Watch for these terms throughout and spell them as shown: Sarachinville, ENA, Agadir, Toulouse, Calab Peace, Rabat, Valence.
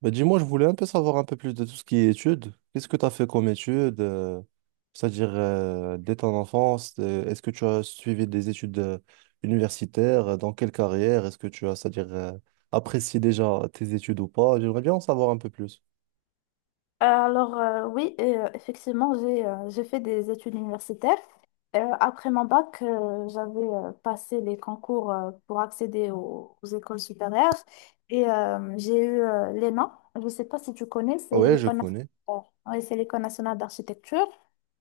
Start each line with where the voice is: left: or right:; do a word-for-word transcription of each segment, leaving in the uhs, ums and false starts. right: Bah, dis-moi, je voulais un peu savoir un peu plus de tout ce qui est études. Qu'est-ce que tu as fait comme études? Euh, c'est-à-dire, euh, dès ton enfance, euh, est-ce que tu as suivi des études euh, universitaires? Euh, Dans quelle carrière? Est-ce que tu as, c'est-à-dire, euh, apprécié déjà tes études ou pas? J'aimerais bien en savoir un peu plus.
left: Euh, Alors euh, oui, euh, effectivement, j'ai euh, j'ai fait des études universitaires. Euh, après mon bac, euh, j'avais euh, passé les concours euh, pour accéder aux, aux écoles supérieures et euh, j'ai eu euh, l'E N A. Je ne sais pas si tu connais,
right: Ah
left: c'est
right: ouais, je
left: l'École
right: connais.
left: nationale, oui, c'est l'École nationale d'architecture.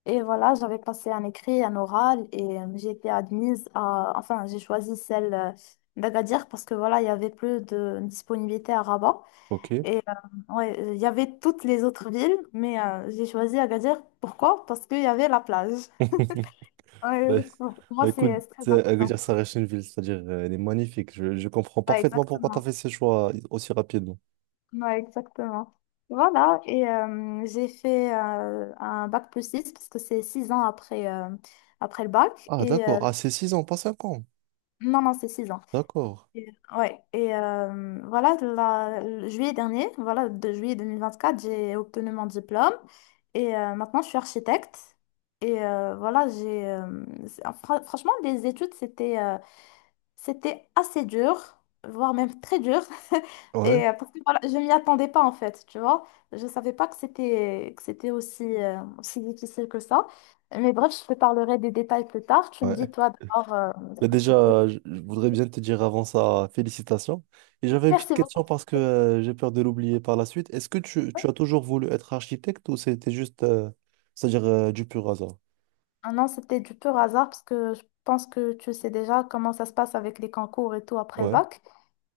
left: Et voilà, j'avais passé un écrit, un oral et euh, j'ai été admise à, enfin, j'ai choisi celle euh, d'Agadir parce que voilà, il y avait plus de disponibilité à Rabat.
right: Ok.
left: Et euh, ouais, euh, il y avait toutes les autres villes, mais euh, j'ai choisi Agadir. Pourquoi? Parce qu'il y avait la plage. Ouais,
right: Bah,
left: pour moi,
right: bah, écoute,
left: c'est c'est très
right: c'est- à
left: important.
right: Agadir Sarachinville, c'est-à-dire, euh, elle est magnifique. Je, je comprends
left: Ouais,
right: parfaitement pourquoi tu as
left: exactement.
right: fait ces choix aussi rapidement.
left: Ouais, exactement. Voilà, et euh, j'ai fait euh, un bac plus six parce que c'est six ans après, euh, après le bac.
right: Ah,
left: Et euh,
right: d'accord. Ah, c'est six ans, pas cinq ans.
left: non, non, c'est six ans.
right: D'accord.
left: Et- Ouais, et euh, voilà, la- le juillet dernier, voilà, de juillet deux mille vingt-quatre, j'ai obtenu mon diplôme et euh, maintenant je suis architecte. Et euh, voilà, j'ai euh, c'est- fra- franchement, les études, c'était euh, c'était assez dur, voire même très dur.
right: Ouais.
left: Et euh, parce que voilà, je m'y attendais pas en fait, tu vois. Je savais pas que c'était que c'était aussi, euh, aussi difficile que ça. Mais bref, je te parlerai des détails plus tard. Tu me dis,
right: Ouais.
left: toi, d'abord, euh,
right: Mais
left: ce que tu fais.
right: déjà, je je voudrais bien te dire avant ça, félicitations. Et j'avais une petite
left: Merci beaucoup.
right: question parce que euh, j'ai peur de l'oublier par la suite. Est-ce que tu, tu as toujours voulu être architecte ou c'était juste, euh, c'est-à-dire euh, du pur hasard?
left: Ah non, c'était du pur hasard parce que je pense que tu sais déjà comment ça se passe avec les concours et tout après le
right: Ouais.
left: bac.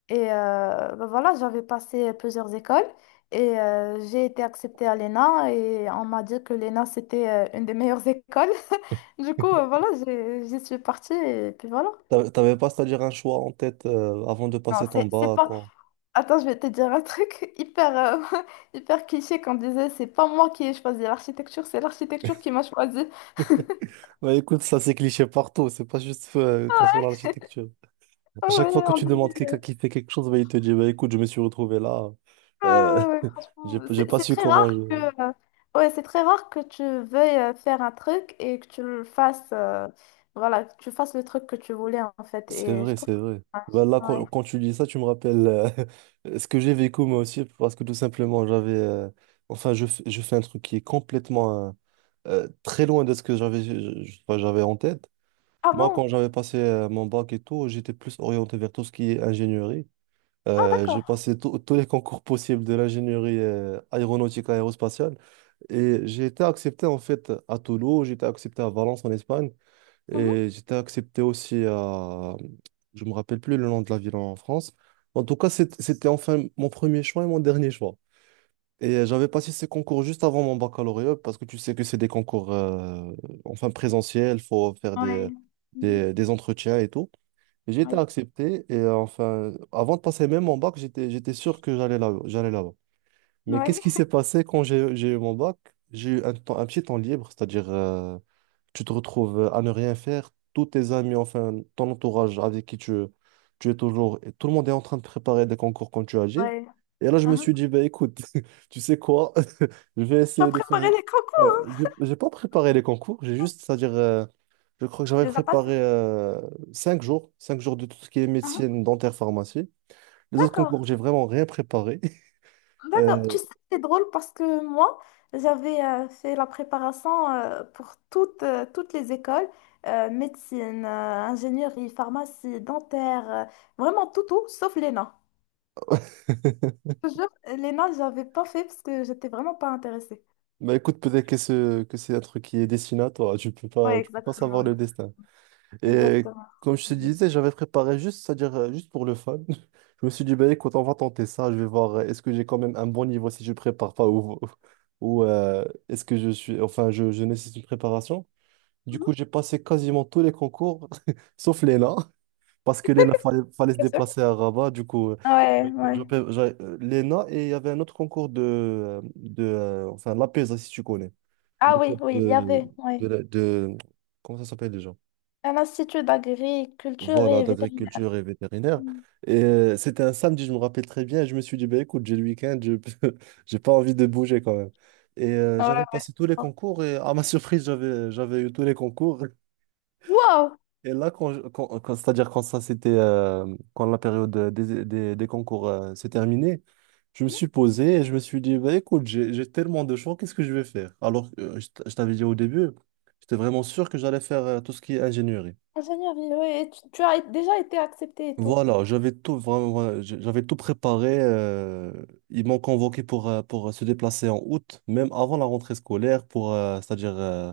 left: Et euh, ben voilà, j'avais passé plusieurs écoles et euh, j'ai été acceptée à l'E N A et on m'a dit que l'E N A c'était euh, une des meilleures écoles. Du coup, euh, voilà, j'ai- j'y suis partie et puis voilà.
right: T'a- T'avais pas, c'est-à-dire un choix en tête euh, avant de
left: Non,
right: passer ton
left: c'est c'est
right: bac
left: pas.
right: quand...
left: Attends, je vais te dire un truc hyper, euh, hyper cliché qu'on disait, c'est pas moi qui ai choisi l'architecture, c'est l'architecture qui m'a choisi.
right: Bah écoute, ça c'est cliché partout, c'est pas juste euh, concernant l'architecture. À
left: Ah
right: chaque fois
left: ouais,
right: que
left: on
right: tu demandes quelqu'un qui fait quelque chose, bah, il te dit, bah écoute, je me suis retrouvé là,
left: ouais,
right: euh,
left: ouais, ouais, franchement,
right: j'ai j'ai
left: c'est
right: pas
left: c'est
right: su
left: très
right: comment...
left: rare que, euh, ouais, c'est très rare que tu veuilles euh, faire un truc et que tu le fasses, euh, voilà, que tu fasses le truc que tu voulais en fait.
right: C'est
left: Et je
right: vrai,
left: trouve
right: c'est
left: que
right: vrai.
left: ça marche.
right: Bah là, quand,
left: Ouais.
right: quand tu dis ça, tu me rappelles euh, ce que j'ai vécu moi aussi, parce que tout simplement, j'avais... euh, enfin, je, f- je fais un truc qui est complètement euh, euh, très loin de ce que j'avais je- je- enfin, j'avais en tête.
left: Ah
right: Moi, quand
left: bon?
right: j'avais passé euh, mon bac et tout, j'étais plus orienté vers tout ce qui est ingénierie.
left: Ah
right: Euh, j'ai
left: d'accord.
right: passé tous tous les concours possibles de l'ingénierie euh, aéronautique aérospatiale et j'ai été accepté en fait à Toulouse, j'ai été accepté à Valence en Espagne.
left: Mhm.
right: Et j'étais accepté aussi à... Je me rappelle plus le nom de la ville en France. En tout cas, c'est- c'était enfin mon premier choix et mon dernier choix. Et j'avais passé ces concours juste avant mon baccalauréat parce que tu sais que c'est des concours euh, enfin présentiels, faut faire
left: Ouais.
right: des,
left: Mhm.
right: des, des entretiens et tout. Et j'ai été
left: Oui.
right: accepté et euh, enfin, avant de passer même mon bac, j'étais, j'étais sûr que j'allais là, j'allais là-bas. Mais qu'est-ce
left: Ouais.
right: qui s'est passé quand j'ai j'ai eu mon bac? J'ai eu un temps- un petit temps libre, c'est-à-dire euh, tu te retrouves euh, à ne rien faire, tous tes amis, enfin ton entourage avec qui tu, tu es toujours, et tout le monde est en train de préparer des concours quand tu agis.
left: Ouais.
right: Et là, je me suis
left: Mhm.
right: dit, bah, écoute, tu sais quoi, je vais
left: Tu as
right: essayer de faire...
left: préparé les
right: Ouais,
left: concours,
right: j'ai j'ai pas préparé les concours, j'ai juste, c'est-à-dire, euh, je crois que
left: tu
right: j'avais
left: les as passés.
right: préparé euh, cinq jours, cinq jours de tout ce qui est
left: Mhm.
right: médecine, dentaire, pharmacie. Les autres concours,
left: D'accord.
right: j'ai vraiment rien préparé.
left: D'accord.
right: Euh,
left: Tu sais, c'est drôle parce que moi, j'avais euh, fait la préparation euh, pour toutes, euh, toutes les écoles, euh, médecine, euh, ingénierie, pharmacie, dentaire, euh, vraiment tout, tout, sauf l'E N A. Je te jure, l'E N A, j'avais pas fait parce que j'étais vraiment pas intéressée.
right: bah écoute, peut-être que, ce- que c'est un truc qui est destiné à toi. Tu peux
left: Ouais,
right: pas, tu peux pas savoir
left: exactement,
right: le destin. Et
left: exactement.
right: comme je te
left: Mhm,
right: disais, j'avais préparé juste, c'est-à-dire euh, juste pour le fun. Je me suis dit, ben écoute, on va tenter ça. Je vais voir, euh, est-ce que j'ai quand même un bon niveau si je prépare pas ou, ou euh, est-ce que je suis, enfin, je, je nécessite une préparation. Du coup, j'ai passé quasiment tous les concours, sauf l'E N A, parce que l'E N A, fallait, fallait se
left: bien sûr.
right: déplacer à Rabat. Du coup, euh,
left: Ouais, ouais.
right: j'avais- j'avais- euh, l'E N A et il y avait un autre concours de, euh, de euh, enfin, l'A P E S A, si tu connais. Le
left: Ah oui,
right: concours
left: oui, il y
right: De,
left: avait, ouais.
right: de, la- de- Comment ça s'appelle déjà?
left: Un institut d'agriculture
right: Voilà,
left: et vétérinaire.
right: d'agriculture et vétérinaire.
left: Mm.
right: Et euh, c'était un samedi, je me rappelle très bien. Et je me suis dit, bah, écoute, j'ai le week-end, je j'ai pas envie de bouger quand même. Et euh,
left: Ouais,
right: j'avais
left: ouais, je
right: passé tous les
left: comprends.
right: concours et à ma surprise, j'avais j'avais eu tous les concours.
left: Wow!
right: Et là, quand, je- quand, quand- c'est-à-dire quand ça c'était euh, quand la période euh, des, des, des concours euh, s'est terminée, je me suis posé et je me suis dit, bah, écoute, j'ai j'ai tellement de choix, qu'est-ce que je vais faire? Alors, euh, je t- je t'avais dit au début, j'étais vraiment sûr que j'allais faire euh, tout ce qui est ingénierie.
left: Ingénierie, oui, oui, et tu, tu as déjà été accepté et tout.
right: Voilà, j'avais tout vraiment, voilà, j- j'avais tout préparé. Euh, ils m'ont convoqué pour, euh, pour euh, se déplacer en août, même avant la rentrée scolaire, pour, euh, c'est-à-dire euh,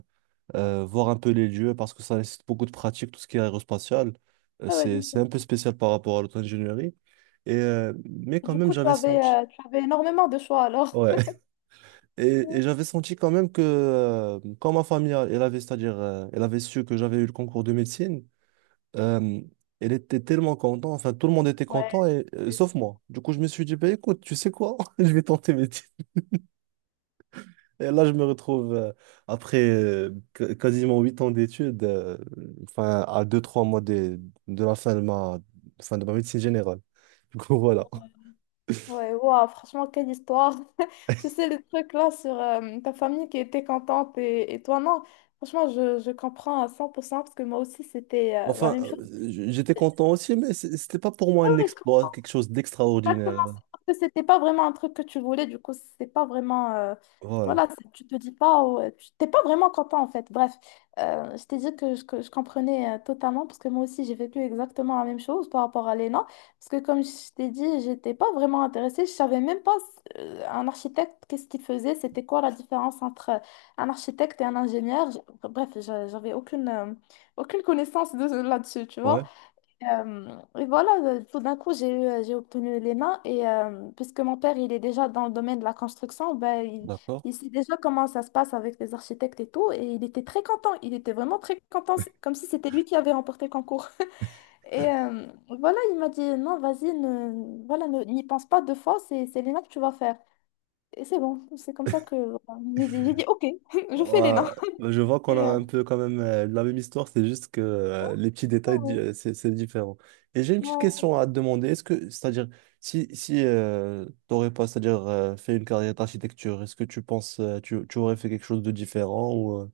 right: euh, voir un peu les lieux, parce que ça nécessite beaucoup de pratique, tout ce qui est aérospatial. Euh,
left: Ah ouais,
right: c'est,
left: bien sûr.
right: c'est un peu spécial par rapport à l'auto-ingénierie. Et, euh, mais quand
left: Du
right: même,
left: coup, tu
right: j'avais
left: avais,
right: senti.
left: euh, tu avais énormément de choix alors.
right: Ouais. Et, et j'avais senti quand même que, euh, quand ma famille, elle avait, c'est-à-dire, euh, elle avait su que j'avais eu le concours de médecine, euh, elle était tellement contente, enfin tout le monde était
left: Ouais,
right: content, et, euh, sauf moi. Du coup, je me suis dit, bah, écoute, tu sais quoi, je vais tenter mes titres. Et là, je me retrouve, euh, après euh, qu- quasiment huit ans d'études, euh, enfin à deux trois mois de, de la fin de ma, fin de ma médecine générale. Du coup, voilà.
left: ouais, wow, franchement, quelle histoire. Je sais les trucs là sur euh, ta famille qui était contente et, et toi non. Franchement, je, je comprends à cent pour cent parce que moi aussi, c'était euh, la
right: Enfin,
left: même chose.
right: euh, j- j'étais content aussi, mais c- c'était pas pour moi
left: Ah
right: un
left: ouais, je
right: exploit,
left: comprends.
right: quelque chose
left: Exactement,
right: d'extraordinaire.
left: c'est parce que c'était pas vraiment un truc que tu voulais, du coup, c'est pas vraiment, euh,
right: Voilà.
left: voilà, c'est- tu te dis pas, oh, euh, tu t'es pas vraiment content en fait. Bref, euh, je t'ai dit que je, que je comprenais euh, totalement, parce que moi aussi j'ai vécu exactement la même chose par rapport à l'E N A. Parce que comme je t'ai dit, j'étais pas vraiment intéressée, je savais même pas euh, un architecte, qu'est-ce qu'il faisait, c'était quoi la différence entre un architecte et un ingénieur. J- Bref, j'a- j'avais aucune, euh, aucune connaissance de là-dessus, tu vois.
right: Ouais,
left: Euh, et voilà, euh, tout d'un coup, j'ai eu, euh, j'ai obtenu les mains et euh, puisque mon père, il est déjà dans le domaine de la construction, ben, il,
right: d'accord.
left: il sait déjà comment ça se passe avec les architectes et tout et il était très content, il était vraiment très content, c'est comme si c'était lui qui avait remporté le concours. Et euh, voilà, il m'a dit, non, vas-y, ne, voilà, ne- n'y pense pas deux fois, c'est, c'est l'E N A que tu vas faire. Et c'est bon, c'est comme ça que voilà, j'ai dit, j'ai dit, ok, je
right: Ouais,
left: fais l'E N A.
right: bah, je vois qu'on a
left: Et, euh,
right: un peu quand même euh, la même histoire, c'est juste que euh, les petits
left: ah
right: détails, di-
left: ouais,
right: euh, c'est c'est différent. Et j'ai une petite
left: ouais.
right: question à te demander. Est-ce que, c'est-à-dire, si, si euh, t'aurais pas, c'est-à-dire, euh, fait une carrière d'architecture, est-ce que tu penses, euh, tu, tu aurais fait quelque chose de différent ou euh,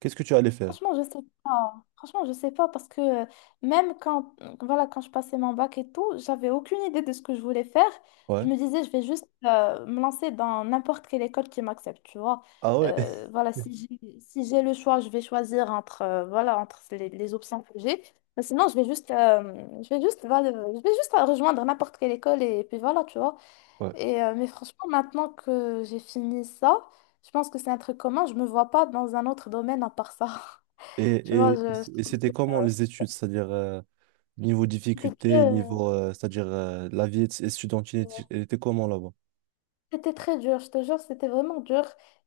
right: qu'est-ce que tu allais faire?
left: Franchement, je sais pas. Franchement, je sais pas parce que euh, même quand, euh, voilà, quand je passais mon bac et tout, j'avais aucune idée de ce que je voulais faire. Je
right: Ouais.
left: me disais, je vais juste euh, me lancer dans n'importe quelle école qui m'accepte, tu vois.
right: Ah ouais?
left: Euh, voilà, si j'ai, si j'ai le choix, je vais choisir entre, euh, voilà, entre les, les options que j'ai. Mais sinon, je vais juste, euh, je vais juste, voilà, je vais juste rejoindre n'importe quelle école et, puis voilà, tu vois.
right: Ouais.
left: Et, euh, mais franchement, maintenant que j'ai fini ça, je pense que c'est un truc commun. Je me vois pas dans un autre domaine à part ça. Tu
right: Et,
left: vois,
right: et,
left: je-
right: et c'était
left: je-
right: comment les études, c'est-à-dire, euh, niveau
left: c'était
right: difficulté,
left: dur.
right: niveau, euh, c'est-à-dire, euh, la vie étudiante, elle était comment là-bas?
left: C'était très dur, je te jure, c'était vraiment dur.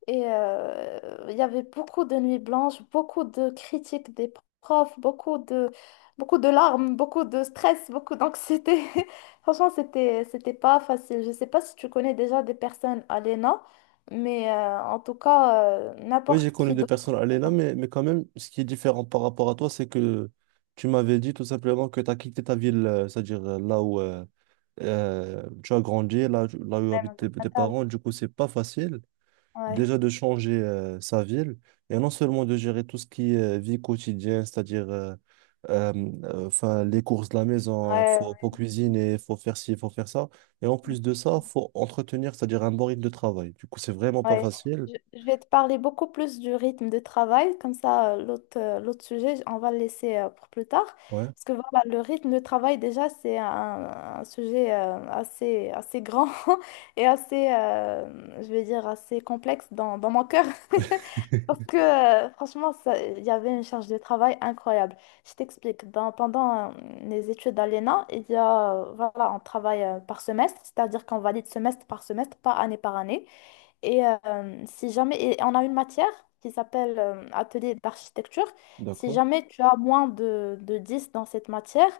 left: Et euh, il y avait beaucoup de nuits blanches, beaucoup de critiques des profs, beaucoup de, beaucoup de larmes, beaucoup de stress, beaucoup d'anxiété. Franchement, c'était, c'était pas facile. Je sais pas si tu connais déjà des personnes à l'E N A, mais euh, en tout cas, euh,
right: Oui, j'ai
left: n'importe
right: connu
left: qui
right: des
left: d'autre.
right: personnes à là,
left: Dans le
right: mais, mais quand même, ce qui est différent par rapport à toi, c'est que tu m'avais dit tout simplement que tu as quitté ta ville, euh, c'est-à-dire euh, là où euh, euh, tu as grandi, là, tu- là où habitent tes, tes
left: domaine.
right: parents. Du coup, c'est pas facile
left: Ouais,
right: déjà de changer euh, sa ville et non seulement de gérer tout ce qui est euh, vie quotidienne, c'est-à-dire euh, euh, euh, enfin, les courses de la maison, hein, faut,
left: ouais,
right: faut cuisiner, faut faire ci, faut faire ça. Et en
left: ouais.
right: plus de ça, faut entretenir, c'est-à-dire un bon rythme de travail. Du coup, c'est vraiment pas
left: Ouais.
right: facile.
left: Je je vais te parler beaucoup plus du rythme de travail, comme ça euh, l'autre euh, l'autre sujet, on va le laisser euh, pour plus tard.
right: Ouais,
left: Parce que voilà, le rythme de travail, déjà, c'est un, un sujet euh, assez, assez grand et assez, euh, je vais dire, assez complexe dans, dans mon cœur. Parce que euh, franchement, ça- il y avait une charge de travail incroyable. Je t'explique. Dans- Pendant euh, les études à l'E N A, il y a, euh, voilà, on travaille euh, par semestre, c'est-à-dire qu'on valide semestre par semestre, pas année par année. Et euh, si jamais, et on a une matière qui s'appelle euh, atelier d'architecture. Si
right: d'accord.
left: jamais tu as moins de, de dix dans cette matière,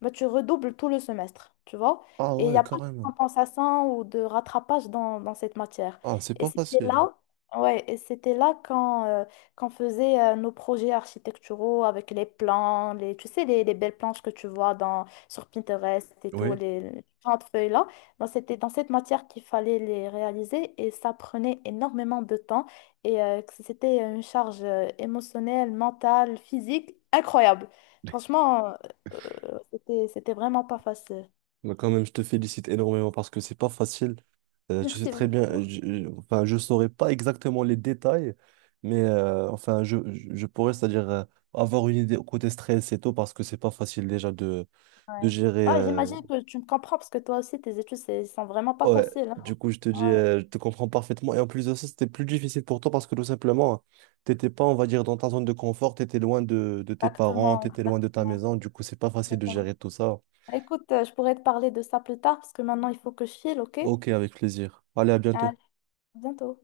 left: bah, tu redoubles tout le semestre, tu vois.
right: Ah
left: Et il n'y
right: ouais,
left: a pas de
right: carrément.
left: compensation ou de rattrapage dans, dans cette matière.
right: Ah, c'est
left: Et
right: pas
left: c'était
right: facile.
left: là, ouais, et c'était là quand, euh, qu'on faisait euh, nos projets architecturaux avec les plans, les, tu sais, les, les belles planches que tu vois dans, sur Pinterest et tout,
right: Oui.
left: les les grandes feuilles là. Moi, c'était dans cette matière qu'il fallait les réaliser et ça prenait énormément de temps et euh, que c'était une charge euh, émotionnelle, mentale, physique incroyable. Franchement, euh, euh, c'était, c'était vraiment pas facile.
right: Bah, quand même, je te félicite énormément parce que c'est pas facile. Euh, je sais
left: Merci
right: très bien, euh,
left: beaucoup.
right: je, je- enfin, je saurais pas exactement les détails, mais euh, enfin, je, je je pourrais, c'est-à-dire euh, avoir une idée côté stress et tout parce que c'est pas facile déjà de, de
left: Ouais.
right: gérer.
left: Ouais,
right: Euh,
left: j'imagine que tu me comprends parce que toi aussi, tes études, c'est- sont vraiment pas
right: ouais,
left: faciles, hein.
right: du coup, je te dis,
left: Ouais,
right: euh, je te comprends parfaitement. Et en plus de ça, c'était plus difficile pour toi parce que tout simplement, t'étais pas, on va dire, dans ta zone de confort, t'étais loin de, de tes parents,
left: exactement,
right: t'étais loin de ta
left: exactement,
right: maison. Du coup, c'est pas facile de
left: exactement.
right: gérer tout ça.
left: Écoute, euh, je pourrais te parler de ça plus tard parce que maintenant, il faut que je file, ok?
right: Ok, avec plaisir. Allez, à
left: À
right: bientôt.
left: bientôt.